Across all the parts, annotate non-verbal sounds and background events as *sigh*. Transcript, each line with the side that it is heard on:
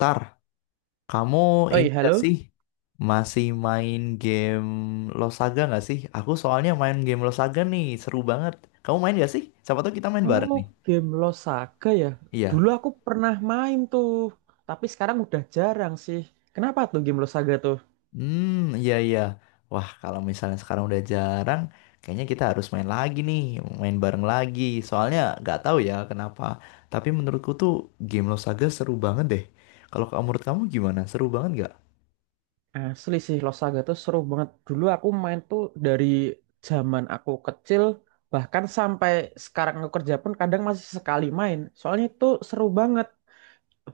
left: Tar, kamu ini
right: Oi,
left: gak
right: halo.
left: sih masih main game Losaga gak sih? Aku soalnya main game Losaga nih, seru banget. Kamu main gak sih? Siapa tahu kita main bareng
right: Oh,
left: nih.
right: game Lost Saga ya.
left: Iya.
right: Dulu aku pernah main tuh, tapi sekarang udah jarang sih. Kenapa tuh game Lost Saga tuh?
left: Hmm, iya iya. Wah, kalau misalnya sekarang udah jarang, kayaknya kita harus main lagi nih, main bareng lagi. Soalnya nggak tahu ya kenapa. Tapi menurutku tuh game Losaga seru banget deh. Menurut kamu gimana? Seru banget nggak?
right: Asli sih Lost Saga tuh seru banget. Dulu aku main tuh dari zaman aku kecil, bahkan sampai sekarang aku kerja pun kadang masih sekali main. Soalnya itu seru banget.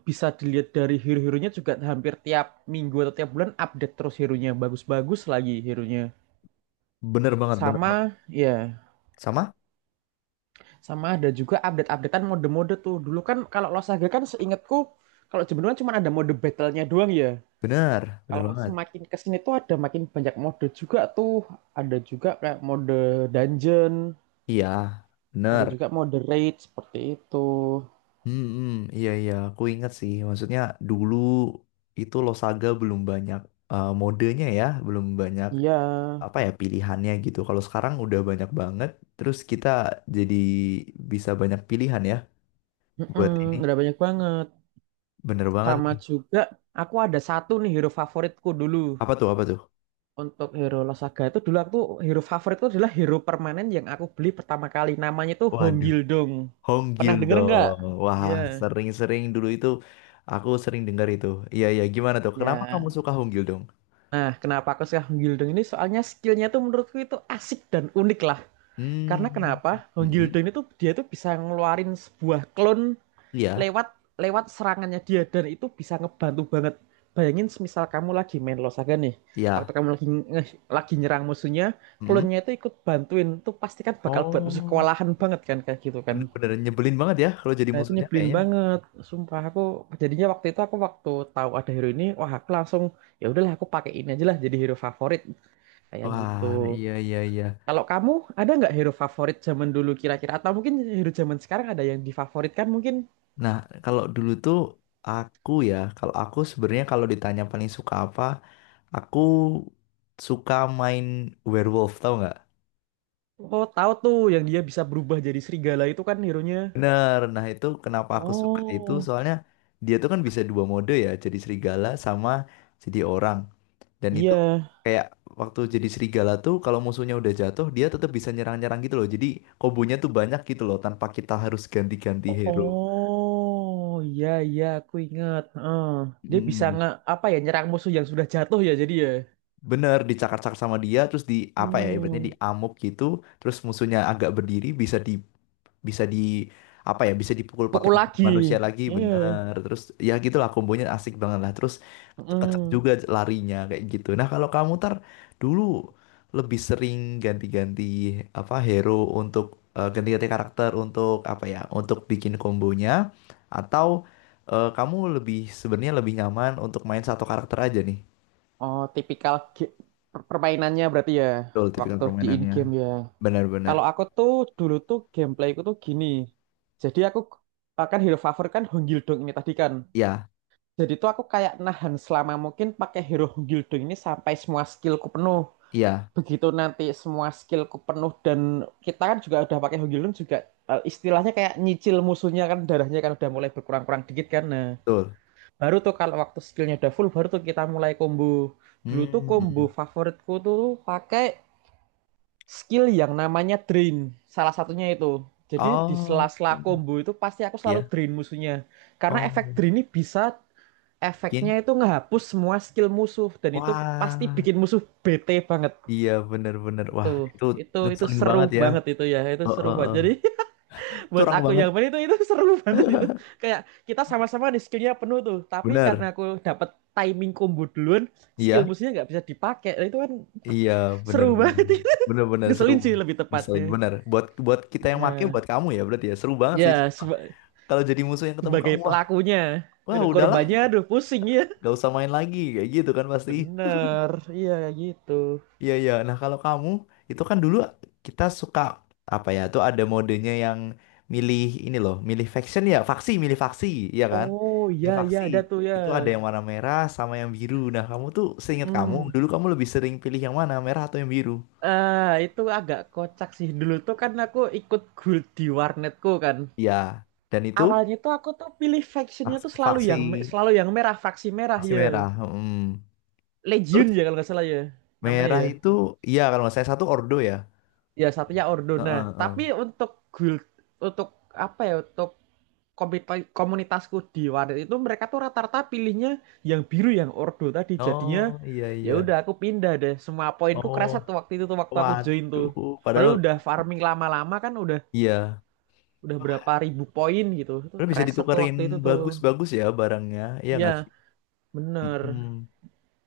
right: Bisa dilihat dari hero-heronya juga hampir tiap minggu atau tiap bulan update terus hero-nya. Bagus-bagus lagi hero-nya.
left: Bener banget, bener banget.
right: Sama, ya.
left: Sama?
right: Sama ada juga update-updatean mode-mode tuh. Dulu kan kalau Lost Saga kan seingatku kalau Jemberan cuma ada mode battle-nya doang ya.
left: Bener, bener
right: Kalau
left: banget.
right: semakin kesini tuh ada makin banyak mode juga tuh. Ada juga kayak mode dungeon,
left: Iya,
right: ada
left: bener.
right: juga mode raid seperti itu.
left: Hmm, hmm, iya iya, aku ingat sih. Maksudnya dulu itu Losaga belum banyak eh, modenya ya, belum banyak
right: Iya,
left: apa ya pilihannya gitu. Kalau sekarang udah banyak banget, terus kita jadi bisa banyak pilihan ya buat ini.
right: mm-mm, udah banyak banget.
left: Bener banget
right: Sama
left: nih.
right: juga aku ada satu nih hero favoritku dulu.
left: Apa tuh, apa tuh?
right: Untuk hero Losaga itu dulu aku tuh hero favorit itu adalah hero permanen yang aku beli pertama kali. Namanya itu Hong
left: Waduh,
right: Gildong. Pernah
left: Honggil
right: denger nggak?
left: dong. Wah,
right: Iya.
left: sering-sering dulu itu aku sering dengar itu. Iya iya, gimana tuh? Kenapa kamu
right: Ya.
left: suka Honggil dong?
right: Nah, kenapa aku suka Hong Gildong ini? Soalnya skillnya tuh menurutku itu asik dan unik lah.
left: Hmm,
right: Karena kenapa? Hong
left: hmm, hmm.
right: Gildong itu dia tuh bisa ngeluarin sebuah clone
left: Iya,
right: lewat lewat serangannya dia dan itu bisa ngebantu banget. Bayangin semisal kamu lagi main Losaga nih,
left: iya.
right: waktu kamu lagi nyerang musuhnya,
left: Hmm.
right: klonnya itu ikut bantuin, tuh pasti kan bakal buat musuh
left: Oh.
right: kewalahan banget kan kayak gitu kan.
left: Bener-bener nyebelin banget ya kalau jadi
right: Nah itu
left: musuhnya
right: nyebelin
left: kayaknya.
right: banget, sumpah aku jadinya waktu itu aku waktu tahu ada hero ini, wah aku langsung ya udahlah aku pakai ini aja lah jadi hero favorit kayak gitu.
left: Wah, iya iya iya.
right: Kalau kamu ada nggak hero favorit zaman dulu kira-kira atau mungkin hero zaman sekarang ada yang difavoritkan mungkin?
left: Nah, kalau dulu tuh aku ya, kalau aku sebenarnya kalau ditanya paling suka apa, aku suka main werewolf, tau nggak?
right: Oh, tahu tuh yang dia bisa berubah jadi serigala itu kan hero-nya.
left: Bener. Nah, itu kenapa aku suka itu
right: Oh,
left: soalnya dia tuh kan bisa dua mode ya, jadi serigala sama jadi orang. Dan itu
right: iya.
left: kayak waktu jadi serigala tuh kalau musuhnya udah jatuh, dia tetap bisa nyerang-nyerang gitu loh. Jadi kombonya tuh banyak gitu loh tanpa kita harus ganti-ganti hero.
right: Oh, iya iya aku ingat. Heeh. Dia bisa
left: Mm,
right: nge apa ya nyerang musuh yang sudah jatuh ya jadi ya.
left: bener dicakar-cakar sama dia terus di apa ya ibaratnya
right: Hmm,
left: diamuk gitu terus musuhnya agak berdiri bisa di bisa di apa ya bisa dipukul pakai
right: pukul lagi.
left: manusia lagi
right: Iya.
left: bener terus ya gitulah kombonya asik banget lah terus kenceng
right: Heeh.
left: juga larinya kayak gitu. Nah kalau kamu Tar, dulu lebih sering ganti-ganti apa hero untuk eh, ganti-ganti karakter untuk apa ya untuk bikin kombonya, atau eh, kamu lebih sebenarnya lebih nyaman untuk main satu karakter aja nih?
right: Oh, tipikal permainannya berarti ya
left: Betul, tipikal
right: waktu di in
left: permainannya.
right: game ya.
left: Benar-benar.
right: Kalau aku tuh dulu tuh gameplayku tuh gini. Jadi aku akan hero favor kan Honggildong ini tadi kan.
left: Iya,
right: Jadi tuh aku kayak nahan selama mungkin pakai Hero Guildo ini sampai semua skillku penuh.
left: iya,
right: Begitu nanti semua skillku penuh dan kita kan juga udah pakai Hero Guildo juga istilahnya kayak nyicil musuhnya kan darahnya kan udah mulai berkurang-kurang dikit kan. Nah,
left: betul.
right: baru tuh kalau waktu skillnya udah full baru tuh kita mulai combo. Dulu tuh
left: Hmm, mm,
right: combo
left: mm.
right: favoritku tuh pakai skill yang namanya drain. Salah satunya itu. Jadi di
left: Oh,
right: sela-sela combo itu pasti aku selalu
left: iya.
right: drain musuhnya. Karena efek
left: Oh,
right: drain ini bisa efeknya
left: bikin.
right: itu ngehapus semua skill musuh dan itu pasti
left: Wah,
right: bikin musuh bete banget
left: iya benar-benar.
right: itu.
left: Wah, itu
right: Itu
left: ngeselin
right: seru
left: banget ya.
right: banget itu, ya itu
left: Oh,
right: seru
left: oh,
right: banget
left: oh.
right: jadi *laughs* buat
left: Curang
right: aku
left: banget.
right: yang main itu seru *laughs* banget itu kayak kita sama-sama di skillnya penuh tuh tapi karena
left: Benar.
right: aku dapat timing combo duluan skill
left: Iya,
right: musuhnya nggak bisa dipakai. Nah, itu kan
left: iya,
right: seru
left: benar-benar.
right: banget itu *laughs*
left: Benar-benar seru.
right: ngeselin sih lebih tepatnya.
left: Ngeselin benar. Buat buat kita yang make,
right: Ya
left: buat kamu ya berarti ya. Seru banget sih,
right: ya
left: sumpah.
right: seba-
left: Kalau jadi musuh yang ketemu
right: sebagai
left: kamu, wah,
right: pelakunya.
left: wah
right: Aduh,
left: udahlah,
right: korbannya aduh pusing ya
left: gak usah main lagi kayak gitu kan pasti.
right: bener iya gitu.
left: Iya iya. Nah kalau kamu, itu kan dulu kita suka apa ya? Tuh ada modenya yang milih ini loh, milih faction ya, faksi, milih faksi, iya kan?
right: Oh,
left: Milih
right: ya ya,
left: faksi.
right: ada tuh ya.
left: Itu ada yang warna merah sama yang biru. Nah kamu tuh seingat kamu
right: Hmm.
left: dulu kamu lebih sering pilih yang mana, merah atau yang biru?
right: Eh, itu agak kocak sih. Dulu tuh kan aku ikut guild di warnetku kan.
left: Iya. Dan itu
right: Awalnya tuh aku tuh pilih factionnya
left: faksi
right: tuh
left: faksi,
right: selalu yang merah, faksi merah
left: faksi
right: ya.
left: merah. Mm.
right: Legion
left: Terus
right: ya kalau nggak salah ya namanya
left: merah
right: ya.
left: itu iya kalau nggak saya satu ordo ya.
right: Ya satunya Ordo.
left: Heeh,
right: Nah,
left: heeh.
right: tapi untuk guild untuk apa ya? Untuk komunitasku di Wadet itu mereka tuh rata-rata pilihnya yang biru yang ordo tadi jadinya
left: Oh iya
right: ya udah
left: iya.
right: aku pindah deh semua poinku
left: Oh
right: kerasa tuh waktu itu tuh waktu aku join tuh
left: waduh. Padahal
right: perlu udah farming lama-lama kan udah
left: iya.
right: udah berapa ribu poin gitu tuh
left: Lo bisa
right: kerasa tuh
left: ditukerin
right: waktu itu tuh
left: bagus-bagus ya barangnya, iya
right: iya
left: nggak sih?
right: bener.
left: Mm-mm.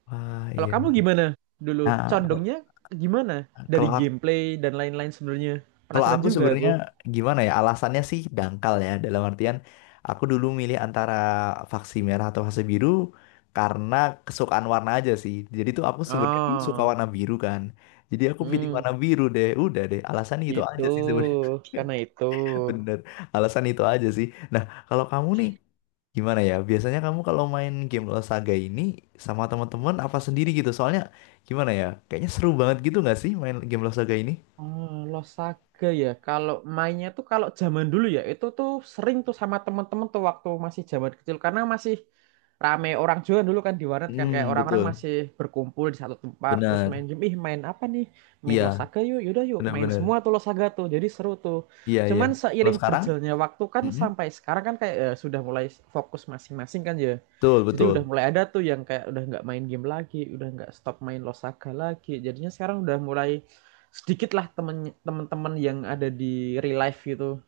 left: Wah
right: Kalau
left: iya.
right: kamu gimana dulu
left: Nah,
right: condongnya gimana dari
left: kalau aku,
right: gameplay dan lain-lain sebenarnya
left: kalau
right: penasaran
left: aku
right: juga
left: sebenarnya
right: aku.
left: gimana ya? Alasannya sih dangkal ya. Dalam artian aku dulu milih antara vaksin merah atau vaksin biru karena kesukaan warna aja sih. Jadi tuh aku sebenarnya dulu suka
right: Oh,
left: warna biru kan. Jadi aku pilih
right: hmm,
left: warna biru deh. Udah deh, alasannya itu
right: itu
left: aja sih sebenarnya.
right: karena itu.
left: *laughs* Bener, alasan itu aja sih. Nah, kalau kamu nih, gimana ya? Biasanya kamu kalau main game Lost Saga ini sama teman-teman apa sendiri gitu? Soalnya gimana ya? Kayaknya seru banget gitu nggak sih main game Lost Saga ini?
right: Oh, Losaga ya. Kalau mainnya tuh kalau zaman dulu ya itu tuh sering tuh sama temen-temen tuh waktu masih zaman kecil karena masih rame orang juga dulu kan di warnet kan kayak
left: Hmm,
right: orang-orang
left: betul.
right: masih berkumpul di satu tempat terus
left: Benar.
right: main game. Ih, main apa nih? Main
left: Iya,
right: Losaga yuk. Yaudah yuk, main
left: benar-benar.
right: semua tuh Losaga tuh. Jadi seru tuh.
left: Iya, iya.
right: Cuman
left: Kalau
right: seiring
left: sekarang?
right: berjalannya waktu kan
left: Mm-mm.
right: sampai sekarang kan kayak sudah mulai fokus masing-masing kan ya.
left: Betul,
right: Jadi udah
left: betul.
right: mulai ada tuh yang kayak udah nggak main game lagi, udah nggak stop main Losaga lagi. Jadinya sekarang udah mulai sedikit lah teman yang ada di real life gitu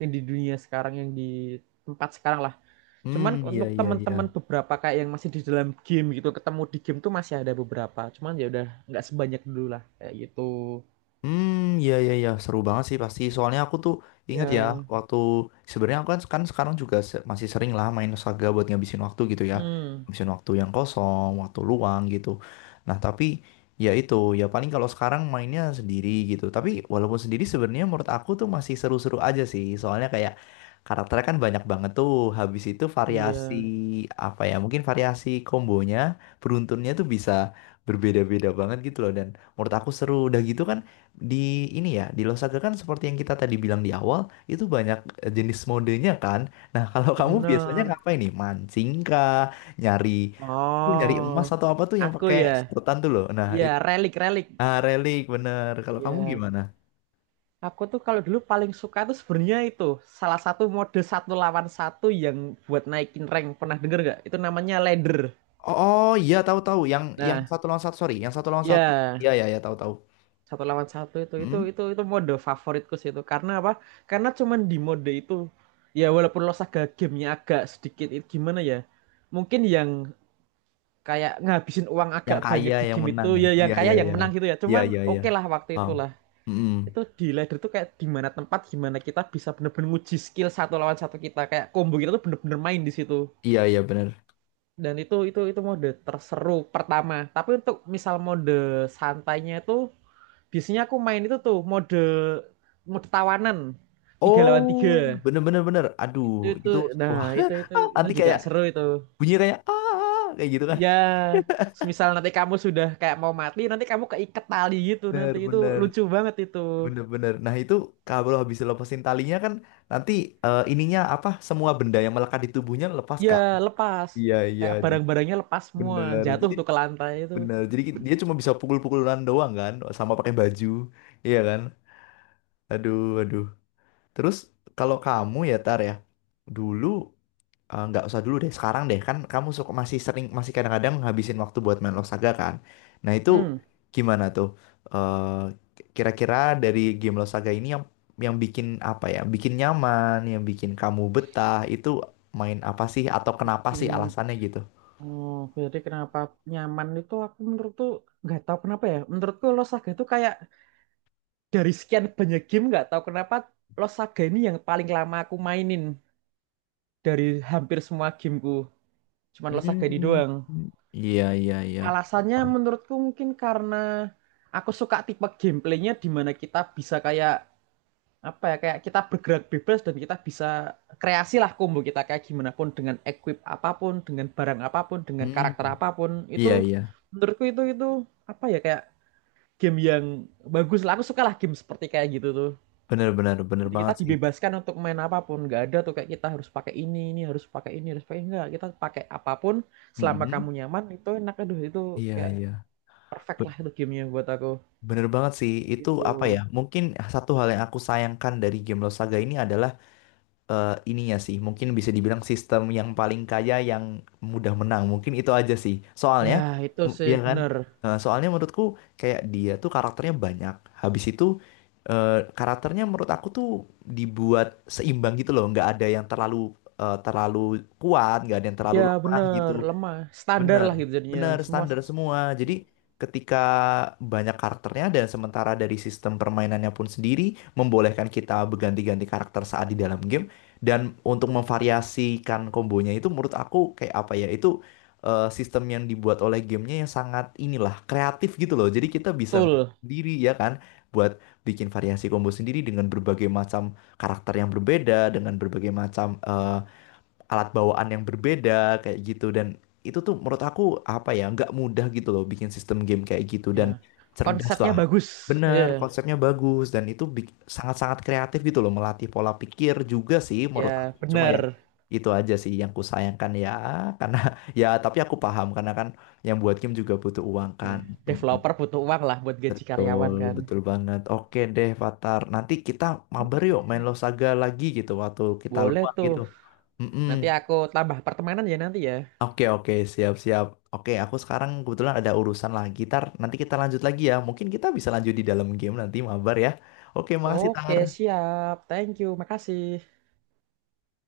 right: yang di dunia sekarang yang di tempat sekarang lah cuman
left: Hmm, iya,
right: untuk
left: iya,
right: teman-teman
left: iya.
right: beberapa kayak yang masih di dalam game gitu ketemu di game tuh masih ada beberapa cuman ya udah nggak sebanyak dulu lah kayak gitu.
left: Hmm, iya iya iya seru banget sih pasti. Soalnya aku tuh ingat ya. Iya.
right: Ya,
left: Waktu sebenarnya aku kan sekarang juga masih sering lah main Saga buat ngabisin waktu gitu ya.
right: hmm,
left: Ngabisin waktu yang kosong, waktu luang gitu. Nah, tapi ya itu, ya paling kalau sekarang mainnya sendiri gitu. Tapi walaupun sendiri sebenarnya menurut aku tuh masih seru-seru aja sih. Soalnya kayak karakternya kan banyak banget tuh. Habis itu, iya, variasi
right: iya
left: apa ya? Mungkin variasi kombonya, beruntunnya tuh bisa berbeda-beda banget gitu loh, dan menurut aku seru udah gitu kan. Di ini ya, di Losaga kan seperti yang kita tadi bilang di awal, itu banyak eh, jenis modenya kan. Nah, *laughs* kalau kamu biasanya
right: bener.
left: ngapain nih? Mancing kah? Nyari tuh nyari
right: Oh,
left: emas atau apa tuh yang
right: aku
left: pakai
right: ya,
left: sedotan tuh loh. Nah
right: ya
left: itu,
right: relik relik
left: ah, relik bener. Kalau kamu
right: ya.
left: gimana?
right: Aku tuh kalau dulu paling suka tuh sebenarnya itu salah satu mode satu lawan satu yang buat naikin rank pernah denger gak? Itu namanya ladder.
left: Oh, oh, iya tahu tahu yang
right: Nah,
left: satu lawan satu, sorry, yang satu lawan satu.
right: ya
left: Iya iya iya tahu tahu.
right: satu lawan satu itu itu
left: Hmm?
right: itu itu mode favoritku sih itu karena apa? Karena cuman di mode itu ya walaupun lo saga gamenya agak sedikit itu gimana ya? Mungkin yang kayak ngabisin uang agak
left: Yang kaya
right: banyak di
left: yang
right: game itu
left: menang ya.
right: ya yang
left: Iya
right: kaya
left: iya
right: yang
left: iya
right: menang gitu ya.
left: iya
right: Cuman
left: iya iya.
right: oke lah waktu
left: Wow.
right: itu lah.
left: Mm-mm.
right: Itu di ladder tuh kayak di mana tempat gimana kita bisa bener-bener nguji skill satu lawan satu kita kayak combo kita tuh bener-bener main di situ
left: Iya iya bener.
right: dan itu mode terseru pertama tapi untuk misal mode santainya itu biasanya aku main itu tuh mode mode tawanan tiga lawan
left: Oh,
right: tiga
left: bener bener bener. Aduh,
right: itu
left: gitu.
right: nah
left: Wah,
right: itu
left: *laughs*
right: itu
left: ah,
right: itu
left: nanti
right: juga
left: kayak
right: seru itu.
left: bunyi kayak ah kayak gitu kan.
right: Iya, semisal nanti kamu sudah kayak mau mati nanti kamu keiket tali gitu nanti
left: Bener
right: itu
left: bener
right: lucu banget itu.
left: bener bener. Nah itu kalau habis lepasin talinya kan nanti eh, ininya apa? Semua benda yang melekat di tubuhnya lepas
right: Ya,
left: kan?
right: lepas.
left: Iya iya.
right: Kayak
left: Jadi
right: barang-barangnya lepas semua,
left: bener.
right: jatuh
left: Jadi
right: tuh ke lantai itu.
left: bener. Jadi dia cuma bisa pukul-pukulan doang kan, sama pakai baju, iya kan? Aduh aduh. Terus kalau kamu ya Tar ya, dulu. Eh, nggak usah dulu deh, sekarang deh, kan kamu suka masih sering, masih kadang-kadang ngabisin waktu buat main Losaga kan. Nah itu
right: Hmm,
left: gimana tuh? Eh, kira-kira dari game Losaga ini yang bikin apa ya, bikin nyaman, yang bikin kamu betah itu main apa sih atau kenapa sih
right: bikin
left: alasannya gitu?
right: oh, jadi kenapa nyaman itu aku menurut tuh nggak tahu kenapa ya. Menurutku Los Saga itu kayak dari sekian banyak game nggak tahu kenapa Los Saga ini yang paling lama aku mainin dari hampir semua gameku. Cuman Los Saga ini
left: Hmm,
right: doang.
left: iya iya iya.
right: Alasannya
left: Paham.
right: menurutku mungkin karena aku suka tipe gameplaynya di mana kita bisa kayak apa ya kayak kita bergerak bebas dan kita bisa kreasi lah combo kita kayak gimana pun dengan equip apapun dengan barang apapun dengan
left: Hmm,
right: karakter apapun
left: iya
right: itu
left: iya.
right: menurutku itu apa ya kayak game yang bagus lah aku suka lah game seperti kayak gitu tuh
left: Bener bener bener
right: jadi kita
left: banget sih.
right: dibebaskan untuk main apapun nggak ada tuh kayak kita harus pakai ini harus pakai enggak kita pakai apapun selama kamu
left: Mm-mm.
right: nyaman itu enak aduh itu
left: Iya
right: kayak
left: iya.
right: perfect lah itu gamenya buat aku
left: Bener banget sih, itu apa ya?
right: gitu.
left: Mungkin satu hal yang aku sayangkan dari game Lost Saga ini adalah eh, ininya sih. Mungkin bisa dibilang sistem yang paling kaya yang mudah menang. Mungkin itu aja sih.
right: Ya,
left: Soalnya,
right: itu sih
left: ya kan?
right: bener.
left: Eh, soalnya menurutku kayak dia tuh karakternya banyak. Habis itu eh, karakternya menurut aku tuh dibuat seimbang gitu loh. Nggak ada yang terlalu kuat, nggak ada yang terlalu
right: Iya
left: lemah gitu.
right: bener, lemah. Standar
left: Benar,
right: lah gitu jadinya.
left: benar
right: Semua
left: standar semua. Jadi ketika banyak karakternya, dan sementara dari sistem permainannya pun sendiri membolehkan kita berganti-ganti karakter saat di dalam game, dan untuk memvariasikan kombonya, itu menurut aku kayak apa ya, itu eh, sistem yang dibuat oleh gamenya yang sangat inilah kreatif gitu loh. Jadi kita bisa
right: betul.
left: sendiri ya kan buat bikin variasi combo sendiri dengan berbagai macam karakter yang berbeda, dengan berbagai macam eh, alat bawaan yang berbeda kayak gitu, dan itu tuh menurut aku apa ya, nggak mudah gitu loh bikin sistem game kayak gitu, dan
right: Ya.
left: cerdas
right: Konsepnya
left: lah,
right: bagus.
left: bener,
right: Ya.
left: konsepnya bagus, dan itu sangat-sangat kreatif gitu loh, melatih pola pikir juga sih menurut aku,
right: Ya
left: cuma ya
right: bener.
left: itu aja sih yang ku sayangkan ya, karena *laughs* ya tapi aku paham karena kan yang buat game juga butuh uang kan.
right: Ya. Developer butuh uang lah buat
left: Mm,
right: gaji
left: betul
right: karyawan kan.
left: betul banget. Oke deh Fatar, nanti kita mabar yuk main
right: Oke.
left: Losaga lagi gitu waktu kita
right: Boleh
left: luang
right: tuh.
left: gitu. Mm-mm.
right: Nanti aku tambah pertemanan ya nanti ya.
left: Oke oke siap siap. Oke aku sekarang kebetulan ada urusan lah gitar. Nanti kita lanjut lagi ya. Mungkin kita bisa lanjut di dalam game nanti mabar ya. Oke makasih
right: Oke
left: Tar.
right: siap. Thank you. Makasih.